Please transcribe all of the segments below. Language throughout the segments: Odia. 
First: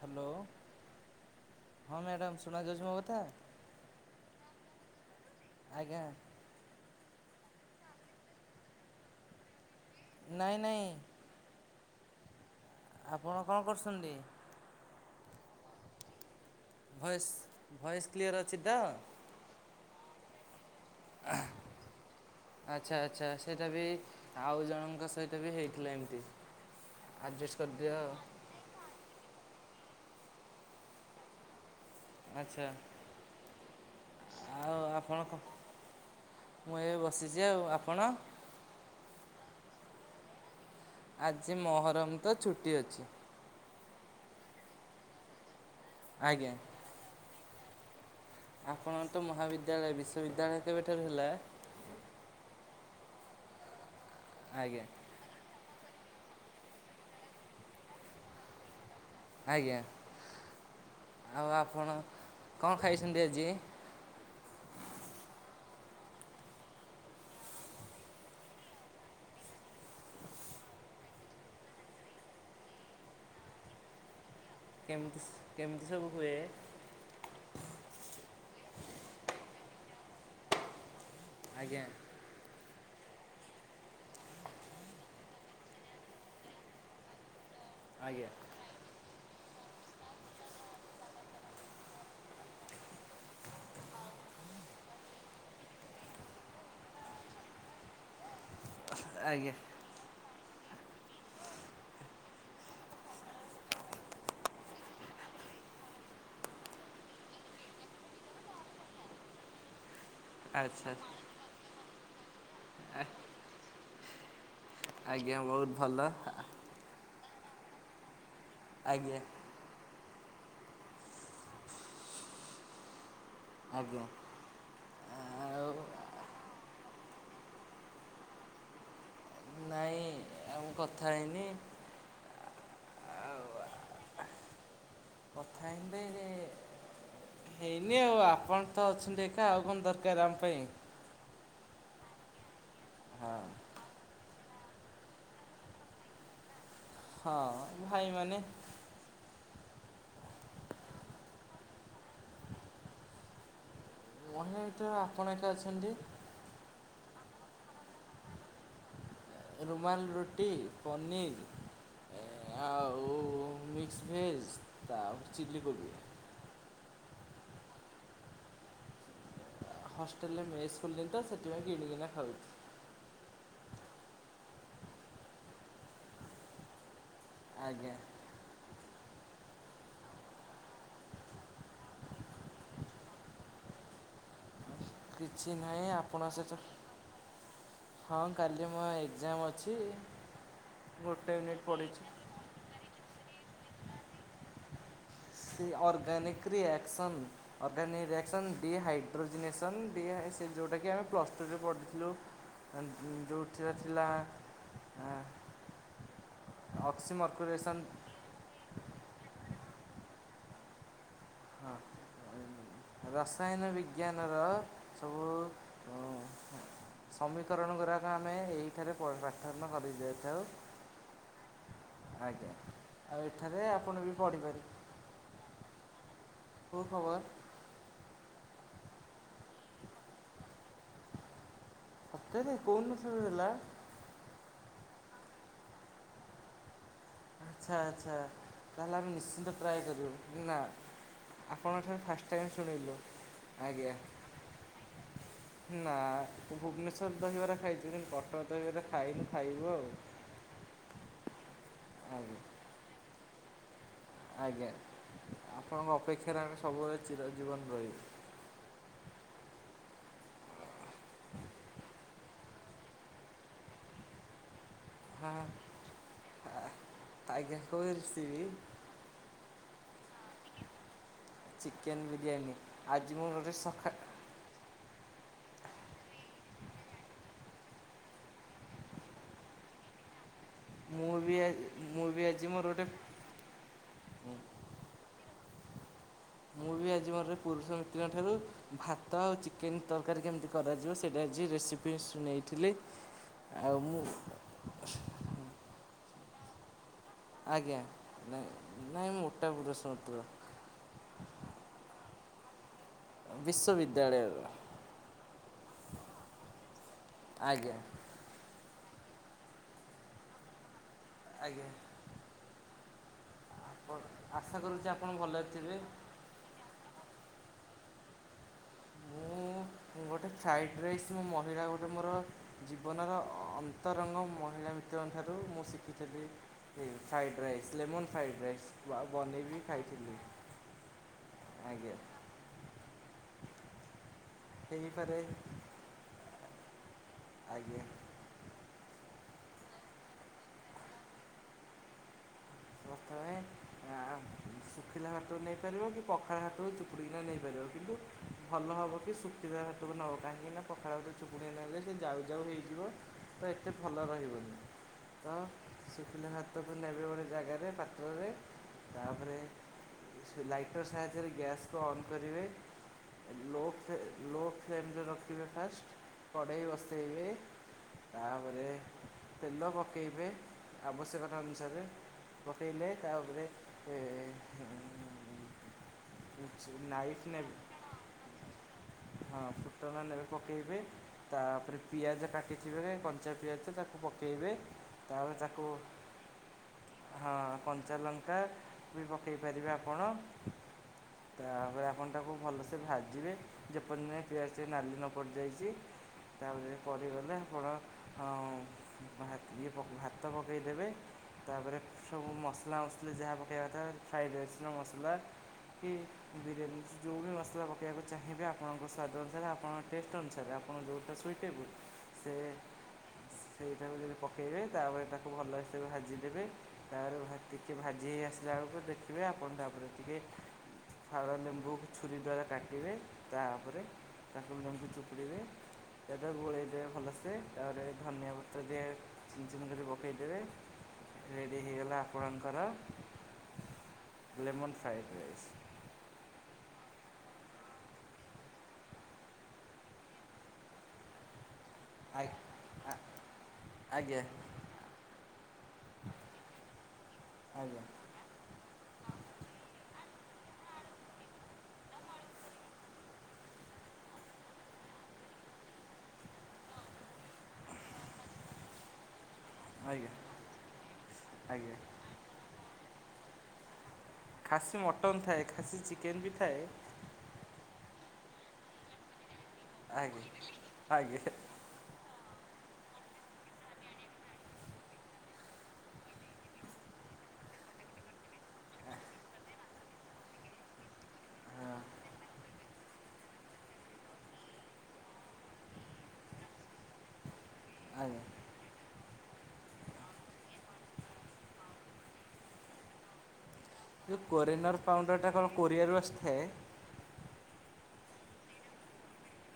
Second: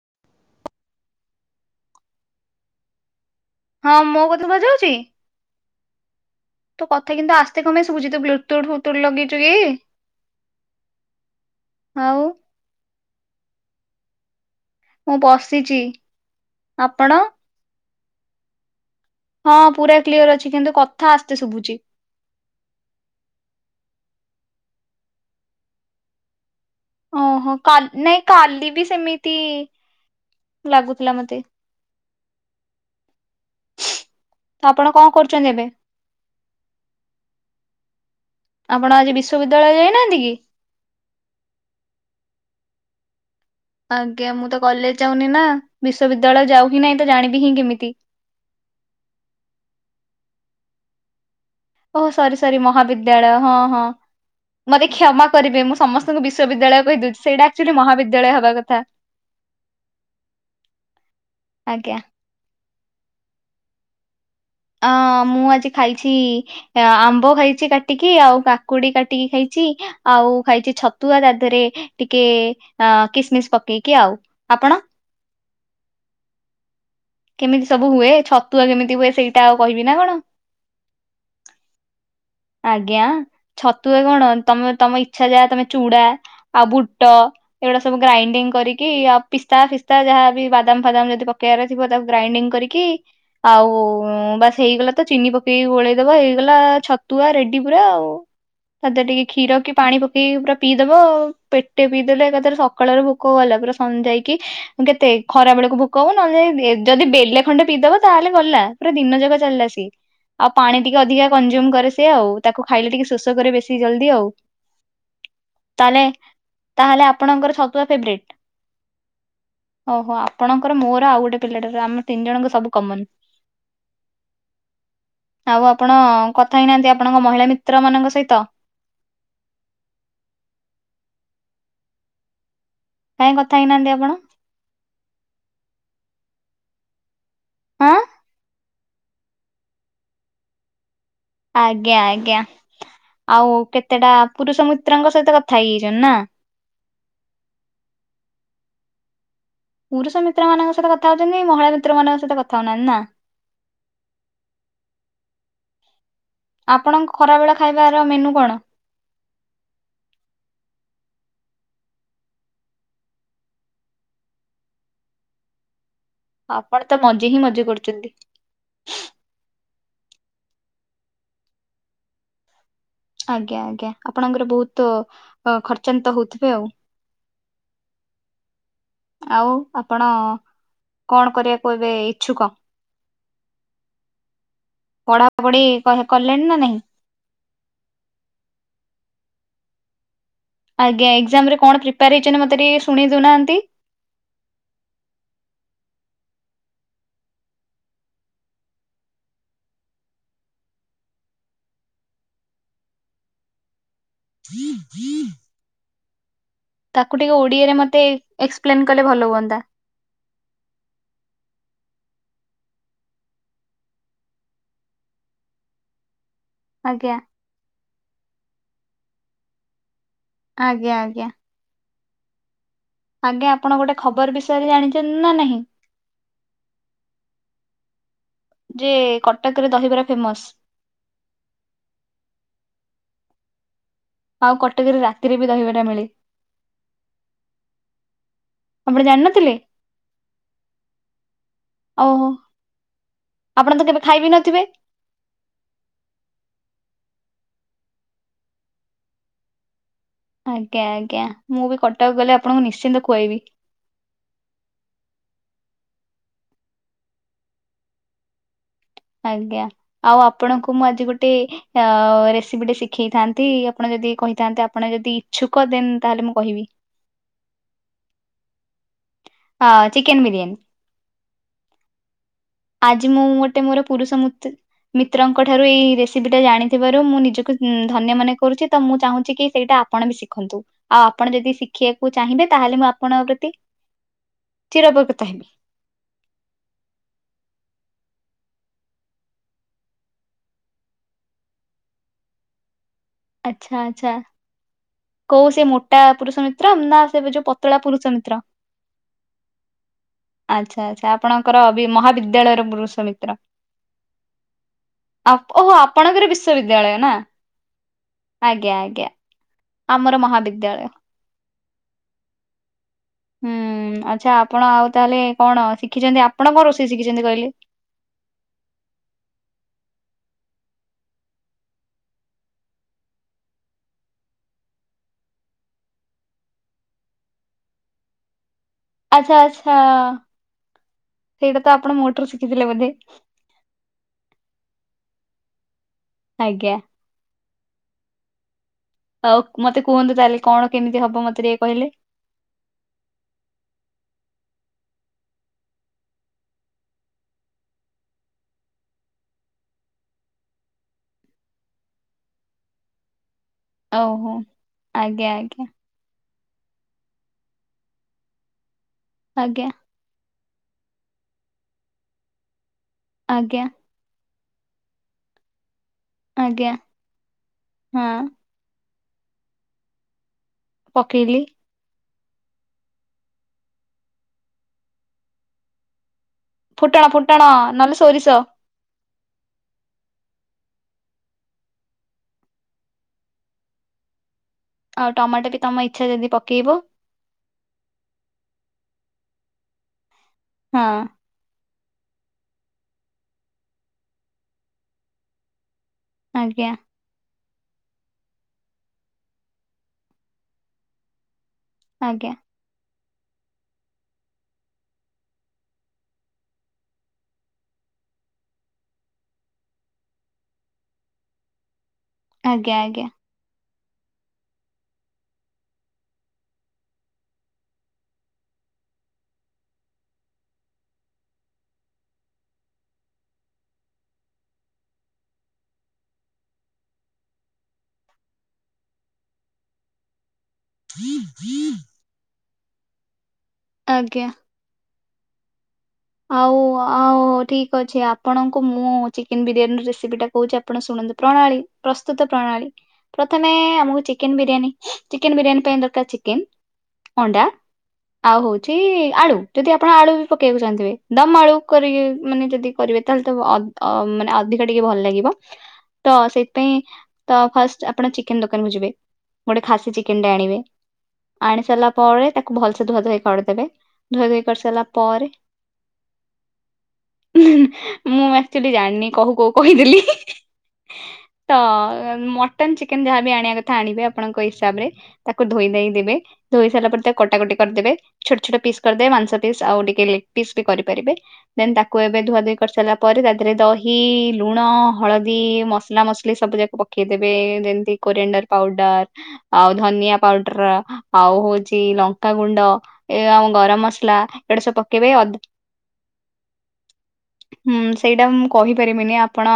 ହ୍ୟାଲୋ ହଁ ମ୍ୟାଡ଼ାମ ସୁଣା ଯାଉଚି ମୋକଥା, ହଁ ମୁଁ କଥାରା ସୁବାଜାଉଛି? ଆଜ୍ଞା, କଥା କିନ୍ତୁ ଆସ୍ତେ କମ୍ପେଇ ଶୁବୁଛି ତୁ ବ୍ଲୁଟୁଥ ଫ୍ଳୁଟୁଥ ଲଗେଇଚୁକି? ନାଇଁ ନହିଁ, ଆଉ, ଆପଣ କଣ କରୁଛନ୍ତି? ମୁଁ ପଶିଛି ଭଏସ ଭଏସ କ୍ଲିୟର ଅଛି ତ ହଁ ପୁରା କ୍ଲିୟର ଅଛି କିନ୍ତୁ ଆସ୍ତେ ଶୁଭୁଛି। ଆଚଛା ଆଚ୍ଛା ସେଇଟା ବି ଆଉ ଜଣଙ୍କ ସହିତ ବି ହେଇଥିଲା ଏମତି ଓହୋ କା ନାଇଁ କାଲି ବି ସେମିତି ଲାଗୁଥିଲା ମତେ ଆଚ୍ଛା। ତ ଆପଣ କଣ କରୁଛନ୍ତି ଏବେ ମୁଁ ଏବେ ବସିଛି ଆଉ ଆପଣ ବିଶବଦ୍ୟାଳୟ ଯାଇନାହାନ୍ତି କି ଆଜି ମହରମ ତ ଛୁଟି ଅଛି। ଆଜ୍ଞା ମୁଁ ତ କଲେଜ ଯାଉନି ନା ବିଶ୍୍ୱବିଦ୍ୟାଳୟ ଆଜ୍ଞା ଯାଉ ହି ନାଇଁ ତ ଜାଣିବି ହିଁ କେମିତି? ଆପଣ ତ ମହାବିଦ୍ୟାଳୟ ବିଶ୍ବିଦ୍ୟାଳୟ କେବେ ଠାରୁ ହେଲା। ଓ ସରି ସରି ମହାବିଦ୍ୟାଳୟ ହଁ ହଁ ଆଜ୍ଞା ମତେ କ୍ଷମା କରିବେ ମୁଁ ସମସ୍ତଙ୍କୁ ବିଶ୍ୱବିଦ୍ୟାଳୟ କହିଦଉଛି ସେଇଟା ଆକ୍ଚୁଆଲି ମହାବିଦ୍ୟାଳୟ ହେବା କଥା। ଆଜ୍ଞା ଆଉ ଆଜ୍ଞା ଆପଣ କଣ୍ ଖାଇଛନ୍ତି ଆଜି। [inaudible] ଅଁ ମୁଁ ଆଜି ଖାଇଛି ଆମ୍ବ ଖାଇଛି କାଟିକି ଆଉ କାକୁଡି କାଟିକି ଖାଇଛି। ଆଉ ଖାଇଛି ଛତୁଆ ତା ଦେହରେ ଟିକେ ଅ କିସମିସ ପକେଇକି ଆଉ ଆପଣ କେମିତି କେମିତି ସବୁ ହୁଏ। କେମିତି ସବୁ ହୁଏ ଛତୁଆ କେମିତି ହୁଏ ସେଇଟା ଆଉ କହିବି ନା କଣ? ଆଜ୍ଞା। ଆଜ୍ଞା ଛତୁ କଣ ତମେ ତମ ଇଚଛା ଯାହା ତମେ ଚୁଡା ଆଉ ବୁଟ? ଏଗୁଡା ସବୁ ଆଜ୍ଞା ଗ୍ରାଇଣ୍ଡିଙ୍ଗ କରିକି ଆ ପିସ୍ତା ଫିସ୍ତା ଯାହାବି ବାଦାମ ଫାଦାମ ଯଦି ପକେଇବାର ଥିବ ତାକୁ ଗ୍ରାଇଣ୍ଡିଙ୍ଗ କରିକି ଆଉ ବାସ ହେଇଗଲା ତ ଚିନି ପକେଇକି ଗୋଳେଇଦବ ହେଇଗଲା ଛ ତୁ ଆ ରେଡି ପୁରା ଆଉ ଟିକେ ଆଜ୍ଞା କ୍ଷୀର କି ପାଣି ପକେଇକି ପୁରା ପିଇଦବ ପେଟେ ପିଇଦେଲେ ଏକାଥରେ ସକାଳର ଭୋକଗଲା ପୁରା ସନ୍ଧ୍ୟା ହେକି କେତେ ଖରାପ ଯାହାକୁ ଭୋକ ହେବ ନ ହେଲୋ ଯଦି ବେଲେ ଖଣ୍ଡେ ପିଇଦବ ତା ହେଲେ ଗଲା ପୁରା ଦିନ ଯାକ ଚାଲିଲା ସିଏ। ଆଉ ପାଣି ଆଚ୍ଛା ଟିକେ ଅଧିକା କନଜୁମ୍ କରେ ସେିଏ ଆଉ ତାକୁ ଖାଇଲେ ଟିକେ ଶୋଷ କରେ ବେଶୀ ଜଲଦି ଆଉ। ଆଜ୍ଞା ବହୁତ ତାହେଲେ ଭଲ। ତାହେଲେ ଆପଣଙ୍କର ଛତୁଆ ଫେବ୍ରଟ୍ ଆଜ୍ଞା। ଓହୋ ଆପଣଙ୍କର ମୋର ଆଉ ଗୋଟେ ପିଲାଟ ଆମର ତିନି ଜଣଙ୍କ ସବୁ କମନ। ଆଜ୍ଞା। ଆଉ ଆପଣ କଥା ହେଇନାହାନ୍ତି। ଆପଣଙ୍କ ମହିଳା ମିତ୍ର ମାନଙ୍କ ସହିତ। ନାଇଁ ଆଉ କଥା ହେଇନି। କାହିଁ କଥା ହେଇନାହାନ୍ତି ଆପଣ କଥା ହେଇନି ହଁ ହେଇନି ଆଉ ଆପଣ। ତ ଅଛନ୍ତି ଏକା ଆଉ କଣ ଦରକାର ଆମ ପାଇଁ। ଆଜ୍ଞା ଆଜ୍ଞା ହଁ ଆଉ କେତେଟା ପୁରୁଷ ମିତ୍ରଙ୍କ ସହିତ କଥା ହେଇ ଯାଇଛନ୍ତି ନା। ହଁ ଭାଇମାନେ ପୁରୁଷ ମିତ୍ର ମାନଙ୍କ ସହିତ କଥା ହଉଛନ୍ତି କି ମହିଳା ମିତ୍ର ମାନଙ୍କ ସହିତ କଥା ହଉନାହାନ୍ତି ନା। ଆ୍ ଏ ତ ଆପଣ ଏକା ଅଛନ୍ତି। ଆପଣଙ୍କ ଖରା ବେଳେ ଖାଇବାର ମେନୁ କଣ। ରୁମାଲ ରୁଟି ପନିର୍ ଆଉ ମିକ୍ସ ଭେଜ ତା ପରେ ଚିଲ୍ଲି କୋବି। ଆପଣ ତ ମଜେ ହିଁ ମଜେ କରୁଛନ୍ତି। ହଷ୍ଟେଲ୍ ରେ ମେସ୍ ଖୋଲିଲେ ତ ସେଥିପାଇଁ କିଣିକିନା ଖାଉଛି। ଆଜ୍ଞା ଆଜ୍ଞା ଆପଣଙ୍କର ବହୁତ ଖର୍ଚ୍ଚାନ୍ତ ହଉଥିବେ ଆଉ। ଆଜ୍ଞା। ଆଉ ଆପଣ କଣ କରିବାକୁ ଏବେ ଇଚ୍ଛୁକ। [inaudible] କିଛି ପଢାପଢି ନାହିଁ କହ- ଆପଣଙ୍କ କଲେଣି ନା ସହିତ ନାହିଁ ହଁ କାଲି ମୋ ଏକ୍ସାମ ଅଛି ଆଜ୍ଞା ଗୋଟେ ଏକ୍ସାମ୍ ରେ ୟୁନିଟ୍ କଣ ପଢ଼ିଛି ପ୍ରିପେୟାର ହେଇଛନ୍ତି ମତେ ଟିକେ ଶୁଣେଇ ଦଉନାହାନ୍ତି। Organic reaction organic reaction dehydrogenation ଡି ସେ ଯେଉଁଟାକି ଆମେ ପ୍ଲସ୍ [unintelligible] ପଢ଼ିଥିଲୁ ଯେଉଁଥିରେ ଥିଲା ଆ ତାକୁ ଟିକେ ଓଡିଆରେ ମତେ ଏକ୍ସପ୍ଲେନ କଲେ ଭଲ ହୁଅନ୍ତା। ହଁ। ରସାୟନ ବିଜ୍ଞାନର ସବୁ ଆଜ୍ଞା ସମୀକରଣ ଗୁରାକ ଆମେ ଏଇଠାରେ ପ ପାଠନ କରିଦି ଆଜ୍ଞା ଆଜ୍ଞା। ଆଜ୍ଞା। ଆଉ ଆଜ୍ଞା ଏଠାରେ ଆପଣ ଗୋଟେ ବି ଖବର ପଢ଼ିପାରିବେ। ବିଷୟରେ ଜାଣିଛନ୍ତି ନା ନାହିଁ। କୋଉ ଖବର। ଯେ କଟକରେ ଦହିବରା ଫେମସ। ସତରେ କୋଉ ଦିନ ଠାରୁ ହେଲା। ଆଉ କଟକ ରେ ରାତିରେ ବି ଦହିବରା ମିଳେ। ଆଚ୍ଛା ଆଚ୍ଛା ତା ହେଲେ ଆପଣ ଆମେ ଜାଣିନଥିଲେ? ନିଶ୍ଚିନ୍ତ ଟ୍ରାଏ କରିବୁ ନା। ଆପଣଙ୍କ ଠାରୁ ଓହୋ ଫାଷ୍ଟ ଟାଇମ୍ ଶୁଣିଲୁ ଆପଣ ତ ଆଜ୍ଞା। କେବେ ଖାଇ ବିି ନଥିବେ ନା ଭୁବନେସ୍ [unintelligible] ଦହିବରା ଖାଇଛୁ କିନ୍ତୁ କଟର ଦହିବରା ଖାଇନୁ ଖାଇବୁ ଆଉ ଆଜ୍ଞା ଆଜ୍ଞା ମୁଁ ବି କଟକ ଗଲେ ଆଜ୍ଞା ଆପଣଙ୍କୁ ନିଶ୍ଚିନ୍ତ କୁଆଇବି। ଆଜ୍ଞା ଆପଣଙ୍କ ଅପେକ୍ଷାରେ ଆମେ ସବୁବେଳେ ଚିର ଜୀବନ ରହିବୁ। ଆଜ୍ଞା ଆଉ ଆପଣଙ୍କୁ ମୁଁ ଆଜି ଗୋଟେ ଅ ରେସିପି ଟେ ଶିଖେଇଥାନ୍ତି ଆପଣ ଯ ଯଦି କହିଥାନ୍ତେ ଆପଣ ଯଦି ହଁ ଇଛୁକ ଦେନ ତାହେଲେ ମୁଁ କହିବି। ଆଜ୍ଞା କହୁଥିଲି ହଁ ଚିକେନ ବିରିୟାନୀ। ଚିକେନ ବି ଆଜି ମୁଁ ଗୋଟେ ମୋର ପୁରୁଷ ମୁତ ମିତ୍ରଙ୍କ ଠାରୁ ଏଇ ରେସିପି ଟା ଜାଣିଥିବାରୁ ମୁଁ ନିଜକୁ ଧନ୍ୟ ମନେ କରୁଛି ତ ମୁଁ ଚାହୁଁଛି କି ସେଇଟା ଆପଣ ବି ଶି ଖନ୍ତୁ ଆଉ ମୁଁ ଆପଣ ବି ଯଦି ମୁଁ ଶିଖିବାକୁ ବି ଆଜି ଚାହିଁବେ ମୋର ତାହେଲେ ମୁଁ ଆପଣଙ୍କ ପ୍ରତି ଗୋଟେ ଚିର ଉପକୃତ ହେବି। ମୁଁ ବି ଆଜି ମୋର ପୁରୁଷ ମିତ୍ରଙ୍କ ଠାରୁ ଭାତ ଆଉ ଚିକେନ ତରକାରୀ କେମିତି କରାଯିବ ସେଇଟା ଆଜି ରେସିପି ଶୁଣେଇଥିଲି ଆଚ୍ଛା ଆଉ ମୁଁ ଆଚ୍ଛା କୋଉ ସେ ମୋଟା ପୁରୁଷ ମିତ୍ର ନା ସେ ଯୋଉ ପତଳା ଆଜ୍ଞା ପୁରୁଷ ମିତ୍ର ନାଇ ନାଇଁ ମୋଟା ପୁରୁଷ ମିତ୍ର ଆଚ୍ଛା ଆଚ୍ଛା ଆପଣଙ୍କର [unintelligible] ମହାବିଦ୍ୟାଳୟର ପରୁଷ ବିଶ୍ଵବିଦ୍ୟାଳୟ ଓହୋ ଆପଣଙ୍କର ବିଶ୍ଵବିଦ୍ୟାଳୟ ନା ଆଜ୍ଞା ଆଜ୍ଞା। ଆମର ମହାବିଦ୍ୟାଳୟ ଆଜ୍ଞା। ଆପଣ ହୁଁ ଆଚ୍ଛା ଆଶା ଆପଣ କରୁଛି ଆଉ ତାହେଲେ ଭଲରେ କଣ ଥିବେ ଶିଖିଛନ୍ତି ଆପଣ କଣ ରୋଷେଇ ଶ ଛନ୍ତି କହିଲେ ମୁଁ ଗୋଟେ ଫ୍ରାଇଡ ରାଇସ୍ ମୋ ମହିଳା ଗୋଟେ ମୋର ଜୀବନର ଅନ୍ତରଙ୍ଗ ମହିଳା [unintelligible] ଠାରୁ ମୁଁ ଶିଖିଥିଲି ଏ fried rice lemon fried rice. ଆଚ୍ଛା ବନେଇବି ଆଚ୍ଛା ଖାଇଥିଲି [inaudible] ସେଇଟା ତ ଆଜ୍ଞା ଆପଣ ମୋଠାରୁ ଶିଖିଥିଲେ ବୋଧେ। ହେଇ ଫରେ। ଆଜ୍ଞା। ଆଜ୍ଞ। ଆଉ ମତେ କୁହନ୍ତୁ ତାହେଲେ କଣ କେମିତି ହବ ମତେ ଟିକେ କହିଲେ। [unintelligible] ଶୁଖିଲା ହାଟରୁ ନେଇପାରିବ କି ପଖାଳ ହାଟରୁ ଚୁକୁଡ଼ିକିନା ନେଇପାରିବ କିନ୍ତୁ ଭଲ ହେବ କି ଶୁଖିଲା ହାଟ। ନବ କାହିଁକି ନା ପଖାଳ ଭରେ ଚୁପୁଡ଼ିଆ ନେଲେ ସେ ଯାଉ ଯାଉ ହେଇଯିବ। ତ ଏତେ ଭଲ ଓହୋ ରହିବନି ଆଜ୍ଞା ତ ଆଜ୍ଞା ଶୁଖିଲେ ହାତକୁ ନେବେ ଗୋଟେ ଜାଗାରେ। ପାତବେ ଆଜ୍ଞା। ଲାଇଟର ସାହାଯ୍ୟରେ ଗ୍ୟାସ୍କୁ ଅନ୍ କରିବେ। ଆଜ୍ଞା। ଲୋ ଫ୍ଲେ ଲୋ ଫ୍ଲେମରେ ରଖିବେ ଫାଷ୍ଟ କଡ଼େଇ ଆଜ୍ଞା ବସେଇବେ ହଁ ତାପରେ ତେଲ ପକାଇବେ ଆବଶ୍ୟକତା ପକେଇଲି। ଅନୁସାରେ ରଫେଇଲେ ତାରେ ହେ ହୁ [inaudible] ଫୁଟଣ ଫୁଟଣ ନହଲେ ସୋରିସ। ହଁ। ଫୁଟଣ ନେବେ ପକେଇବେ ତାପରେ ପିଆଜ କାଟିକି ପକେଇବେ କଞ୍ଚା ପିଆଜ ତାକୁ ପକେଇବେ। ଆଉ ତାପରେ ଟମାଟୋ ବି ତାକୁ ତମ ଇଚ୍ଛା ଯଦି ପକେଇବ। ହଁ କଞ୍ଚା ଲଙ୍କା ବି ପକାଇ ପାରିବେ ଆପଣ। ହଁ। ତାପରେ ଆପଣ ତାକୁ ଭଲକି ଭାଜିବେ ଯେପର୍ଯ୍ୟନ୍ତ ପିଆଜ ନାଲି ନପଡିଯାଇଛି। ଆଜ୍ଞା ତାପରେ ପଡିଗଲେ ଫଳ ଆଉ ଭାତ୍, ଇଏ ପକା, ଭାତ ପକେଇ ଦେବେ। ତାପରେ ଆଜ୍ଞା ସବୁ ମସଲା ମସଲି ଯାହା ପକେଇବା କଥା। [unintelligible] କି ବିରିୟାନୀ ଯୋଉ ବି ମସଲା ପକେଇବାକୁ ଚାହିଁବେ ଆପଣଙ୍କ ସ୍ଵାଦ ଅନୁସାରେ ଆପଣଙ୍କ ଟେଷ୍ଟ ଅନୁସାରେ ଆପଣ ଦୋର୍ ଟା ସୁଇଟେବୁଲ୍। ସେ ଆଜ୍ଞା ଆଜ୍ଞା। ସେଇଟାକୁ ଯଦି ପକାଇବେ ତାପରେ ତାକୁ ଭଲସେ ଭାଜିିବ। ଦେବେ ତାପରେ ଟିକେ ଭାଜି ହେଇ ଆସିଲା ବେଳକୁ ଦେଖିବେ ଆପଣ ତାପରେ ଟିକେ ଫାଳ ଲେମ୍ବୁ ଛୁରୀ ଦ୍ଵାରା କାଟିବେ ତାହାପରେ ତାକୁ ଭଲସେ ଚୁପଡ଼ିଵେ। ସେଟାକୁ ଗୋଳେଇଦବେ ଭଲସେ ତାପରେ ଧନିଆ ପତ୍ର ଦେ ଛିନ୍ ଛିନ୍ କରି ପକେଇଦବେ। ରେଡି ହେଇଗଲା ଆପଣଙ୍କର ଆଜ୍ଞା। Lemon fried. ଆଉ ଆଉ ଠିକ ଅଛି ଆପଣଙ୍କୁ ମୁଁ ଚିକେନ ବିରିୟାନୀ ରେସିପି ଟା କହୁଛି ଆପଣ ଶୁଣ ପ୍ରଣାଳୀ ପ୍ରସ୍ତୁତ ଆଜ୍ଞା ପ୍ରଣାଳୀ ପ୍ରଥମେ ଆମକୁ ଆଜ୍ଞା ଚିକେନ ବିରିୟାନୀ ହୁ ଚିକେନ ବିରିୟାନୀ ପାଇଁ ଦର୍କାର୍ ଚିକେନ। ଅଣ୍ଡା ଆଉ ହଉଛି ଆଳୁ ଯଦି ଆପଣ ଆଳୁ ବି ପକେଇବାକୁ ଚାହୁଁଥିବେ। ଦମ ଆଳୁ କରି ମାନେ ଯଦି କରିବେ ତାହେଲେ ତ ଅ ଅ ମାନେ ଅଧିକା ଟିକେ ଭଲ ଲାଗିବ। ତ ସେଥିପାଇଁ ତ ଫାଷ୍ଟ ଆପଣ ଚିକେନ ଦୋକାନକୁୁ ଯିବେ। ଗୋଟେ ଖାସି ଆଜ୍ଞା ଚିକେନ ଟେ ଆଣିବେ ଆଣି ଆଜ୍ଞା ସାରିଲା ପରେ ତାକୁ ଭଲସେ ଧୁଆ ଧୋଇ କରିଦେବେ। ଧୁଆ ଧୋଇ କରି ସାରିଲା ପରେ ଚିକେନ ଵି ଥାଏ। ମୁଁ ଆକ୍ଚୁଲି ଜାଣିନି କହୁ କୋହୁ କହିଦେଲି [inaudible] ଆଜ୍ଞା ଆଜ୍ଞା ତ ମ ମଟନ ଚିକେନ ଯାହାବି ଆଣିବା କଥା ଆଣିବେ ଆପଣଙ୍କ ହିସାବ ରେ ତାକୁ ଧୋଇ ଧାଇ ଦେବେ ଧୋଇ ସାରିଲ ପରେ ତାକୁ କଟାକଟି କରଦେଵେ ଛୋଟ୍ ଛୋଟ ପିସ୍ କରିଦେବେ ମାଂଶ ପିସ୍ ଆଉ ଟିକେ ପିସ୍ ବି କରିପାରିବେ ଦେନ୍ ହଁ ତାକୁ ଏବେ ଧୁଆ ଧୁଇ କରି ସାରିଲା ପରେ ତା ଦେହରେ ଦହି, ଲୁଣ, ହଳଦୀ ଇ ମସଲା ମସଲି ସବୁ ଯାକ ପକେଇଦବେ ଯେମିତି ଆଜ୍ଞା କୋରେଣ୍ଡର ପାଉଡର ଆଉ ଧନିଆ ପାଉଡ ଅଲ୍ଟ୍ରା ଆଉ ହଉଛି ଲଙ୍କା ଗୁଣ୍ଡ ଏ ଆଉ ଗରମ ମସଲା ଯେଉଁ ଏଗୁଡା ସବୁ ପକେଇବେ ଅଦା [unintelligible] ହୁଁ ସେଇଟା ମୁଁ କହିପାରିବିନି ଆପଣ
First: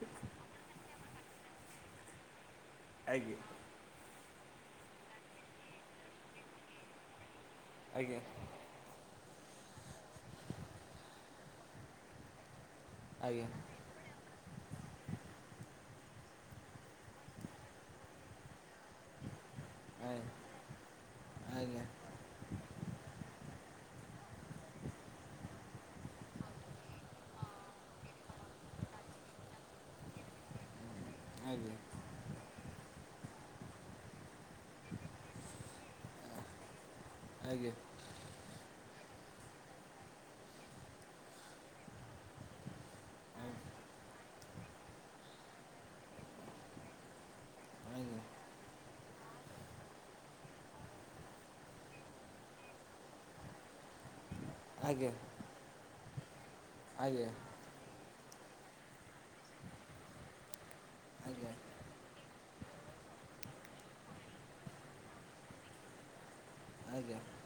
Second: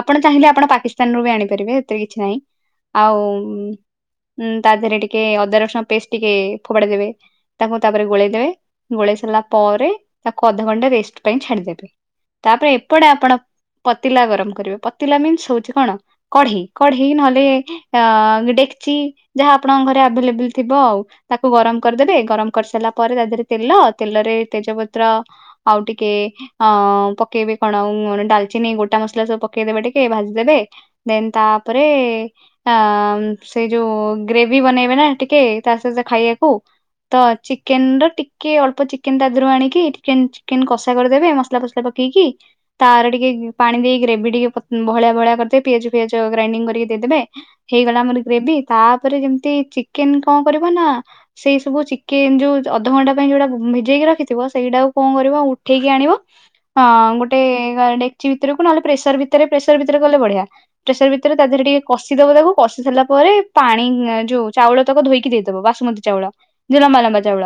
ଆପଣ ଚାହିଁଲେ ଆପଣ ପାକିସ୍ତାନରୁୁ ବି ଆଣିପାରିବେ ଏଥିରେ କିଛି ନାଇଁ [unintelligible] ଆଉ ଆଜ୍ଞା ତା ଦେହରେ ଟିକେ ଅଦା ରସୁଣ ପେଷ୍ଟ ଟିକେ ଫୋପାଡି ଦେବେ। ତାକୁ ତାପରେ ଆଜ୍ଞା ଗୋଳେଇଦବେ, ଗୋଳେଇ ସାରିଲା ପରେ ତାକୁ ଅଧଘଣ୍ଟା ରେଷ୍ଟ ପାଇଁ ଛାଡିଦେବେ, ତାପରେ ଆପଣ ଆଜ୍ଞା ପତିଲା ଗରମ। [unintelligible] [unintelligible] ଆପଣଙ୍କ ଘରେ ଆଜ୍ଞା ଆଭେଲେଵ୍ୟୁଲ୍ ଥିବ ଆଉ ତାକୁ ଗରମ୍ ଆଜ୍ଞା କରଦେଵେ, ଗରମ୍ କରିସାରିଲା ପରେ ତା ଧେରେ ତେଲ, ତେଲରେ ତେଜ ପତ୍ର ଆଉ ଟିକେ ଅ ପକେଇବେ କଣ ଡ଼ାଲିଚିନି ଗୋଟା ମସଲା ସବୁ ପ ପକେଇଦେବେ ଟିକେ ଭାଜିଦେବେ ଦେନ୍ ଆଜ୍ଞା ତାପରେ ଆ ମ୍ଵ୍ ସେଇ ଯୋଉ ଗ୍ରେଭି ବନେଇବେ ନା ଟିକେ ତା ସହିତ ଖାଇବାକୁ। ତ ଆଜ୍ଞା ଆଜ୍ଞା ଆଜ୍ଞା ଆଜ୍ଞା ଚିକେନର ଟିକେ ଅଳ୍ପ ଚିକ୍ ଚିକେନ ତା ଦେହରୁ ଆଣିକି ଟିକେନ୍ ଚିକେନ୍ କଷା କରିଦେବେ ମସ୍ଲା ଫସ୍ଲା ପକେଇକି ତାର ଟିକେ ପାଣି ଦେଇକି ଗ୍ରେଭି ଟିକେ ଫତ୍ ବହଳିଆ ବହଳିଆ କର୍ଦେଇ ପିଆଜ ଫିଆଜ ଗ୍ରାଇଣ୍ଡିଙ୍ଗ୍ କରିକି ଦେଇଦେବେ ହେଇଗଲା ଆମର ଗ୍ରେଭି। ତାପ୍ ପରେ ଯେମିତି ଚିକେନ କଁ କରିବ ନା ସେଇ ସବୁ ଚିକେନ୍ ଯୋଉ ଅଧଘଣ୍ଟା ପାଇଁ ଯୋଉଟା ଦେଇକି ରଖିଥିବ ସେଇଟାକୁ କଁ ଆଜ୍ଞା କରିବ ଉଠେଇକି ଆଣିବ ଅଂ ଗୋଟେ ଡେକ୍ ଛି ଭିତରକୁ ନହେଲେ ପ୍ରେସର ଭିତରେ ପ୍ରେସର ଭିତରେ କଲେ ବଢିଆ ପ୍ରେସର ଭିତରେ ତା ଆଜ୍ଞା ଦେହରେ ଟିକେ କସିଦବ ତାକୁ କଶୀ ସାରିଲା ପରେ ପାଣି ଯୋଉ ଚାଉଳ ତାକୁ ଧୋଇକି ଦେଇଦବା ବାସୁମତୀ ଚାଉଳ, ଲମ୍ବା ଆଜ୍ଞା ଲମ୍ବା ଚାଉଳ।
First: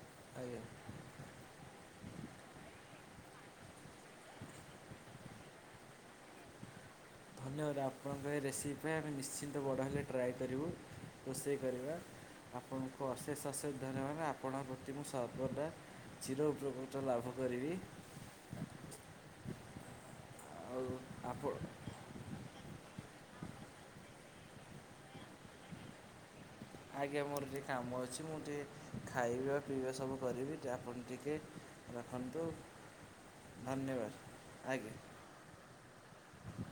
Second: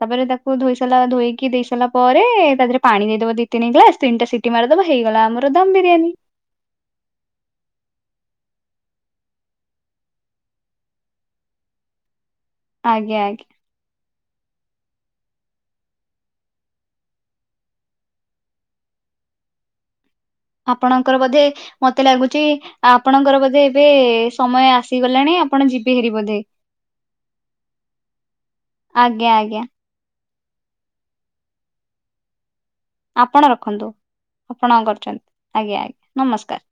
ତାପରେ ତା କୁ ଆଜ୍ଞା ଧୋଇ ସାରିଲା ଧୋଇ କି ଦେଇ ସାରିଲା ପରେ ତା ଦେହେରେ ପାଣି ଦେଇ ଦବ ଦି ତିନି ଗ୍ଲାସ୍ ତିନଟା ସିଟି ମାରଦବ ହେଇଗଲା ଆମର ଦମ ବିରିୟାନୀ ଧନ୍ୟବାଦ। ଆପଣଙ୍କର ଏ ରେସିପ୍ ପାଇଁ ଆମେ ନିଶ୍ଚିନ୍ତ ବଡ଼ ହେଲେ ଟ୍ରାଏ କରିବୁ। ରୋଷେଇ କରିବା। ଆପଣଙ୍କୁ ଆଜ୍ଞା ଆଜ୍ଞା ଅଶେଷ ଅଶେଷ ଧନ୍ୟବାଦ୍। ଆ ଆପଣ ପ୍ରତି ମୁଁ ସର୍ବଦା ଚିରୋ ଉପକୃତ ଲାଭ କରିବି। ଆଉ ଆପଣଙ୍କର ବୋଧେ ଆପଣ ମତେ ଲାଗୁଚି ଆପଣଙ୍କର ବୋଧେ ଏବେ ସମୟ ଆସିଗଲାଣି, ଆପଣ ଯିବେ ହେରି ବୋଧେ ଆଜ୍ଞା ମୋର ଟିକେ କାମ ଅଛି ମୁଁ ଟିକେ ଆଜ୍ଞା ଖାଇବା ଆଜ୍ଞା ପିଇବା ସବୁ କରିବି ଆପଣ ଟିକେ ରଖନ୍ତୁ। ଆପଣ ରଖନ୍ତୁ, ଧନ୍ୟବାଦ ଆପଣ ଆଜ୍ଞା କରିଛନ୍ତି, ଆଜ୍ଞା ଆଜ୍ଞା ନମସ୍କାର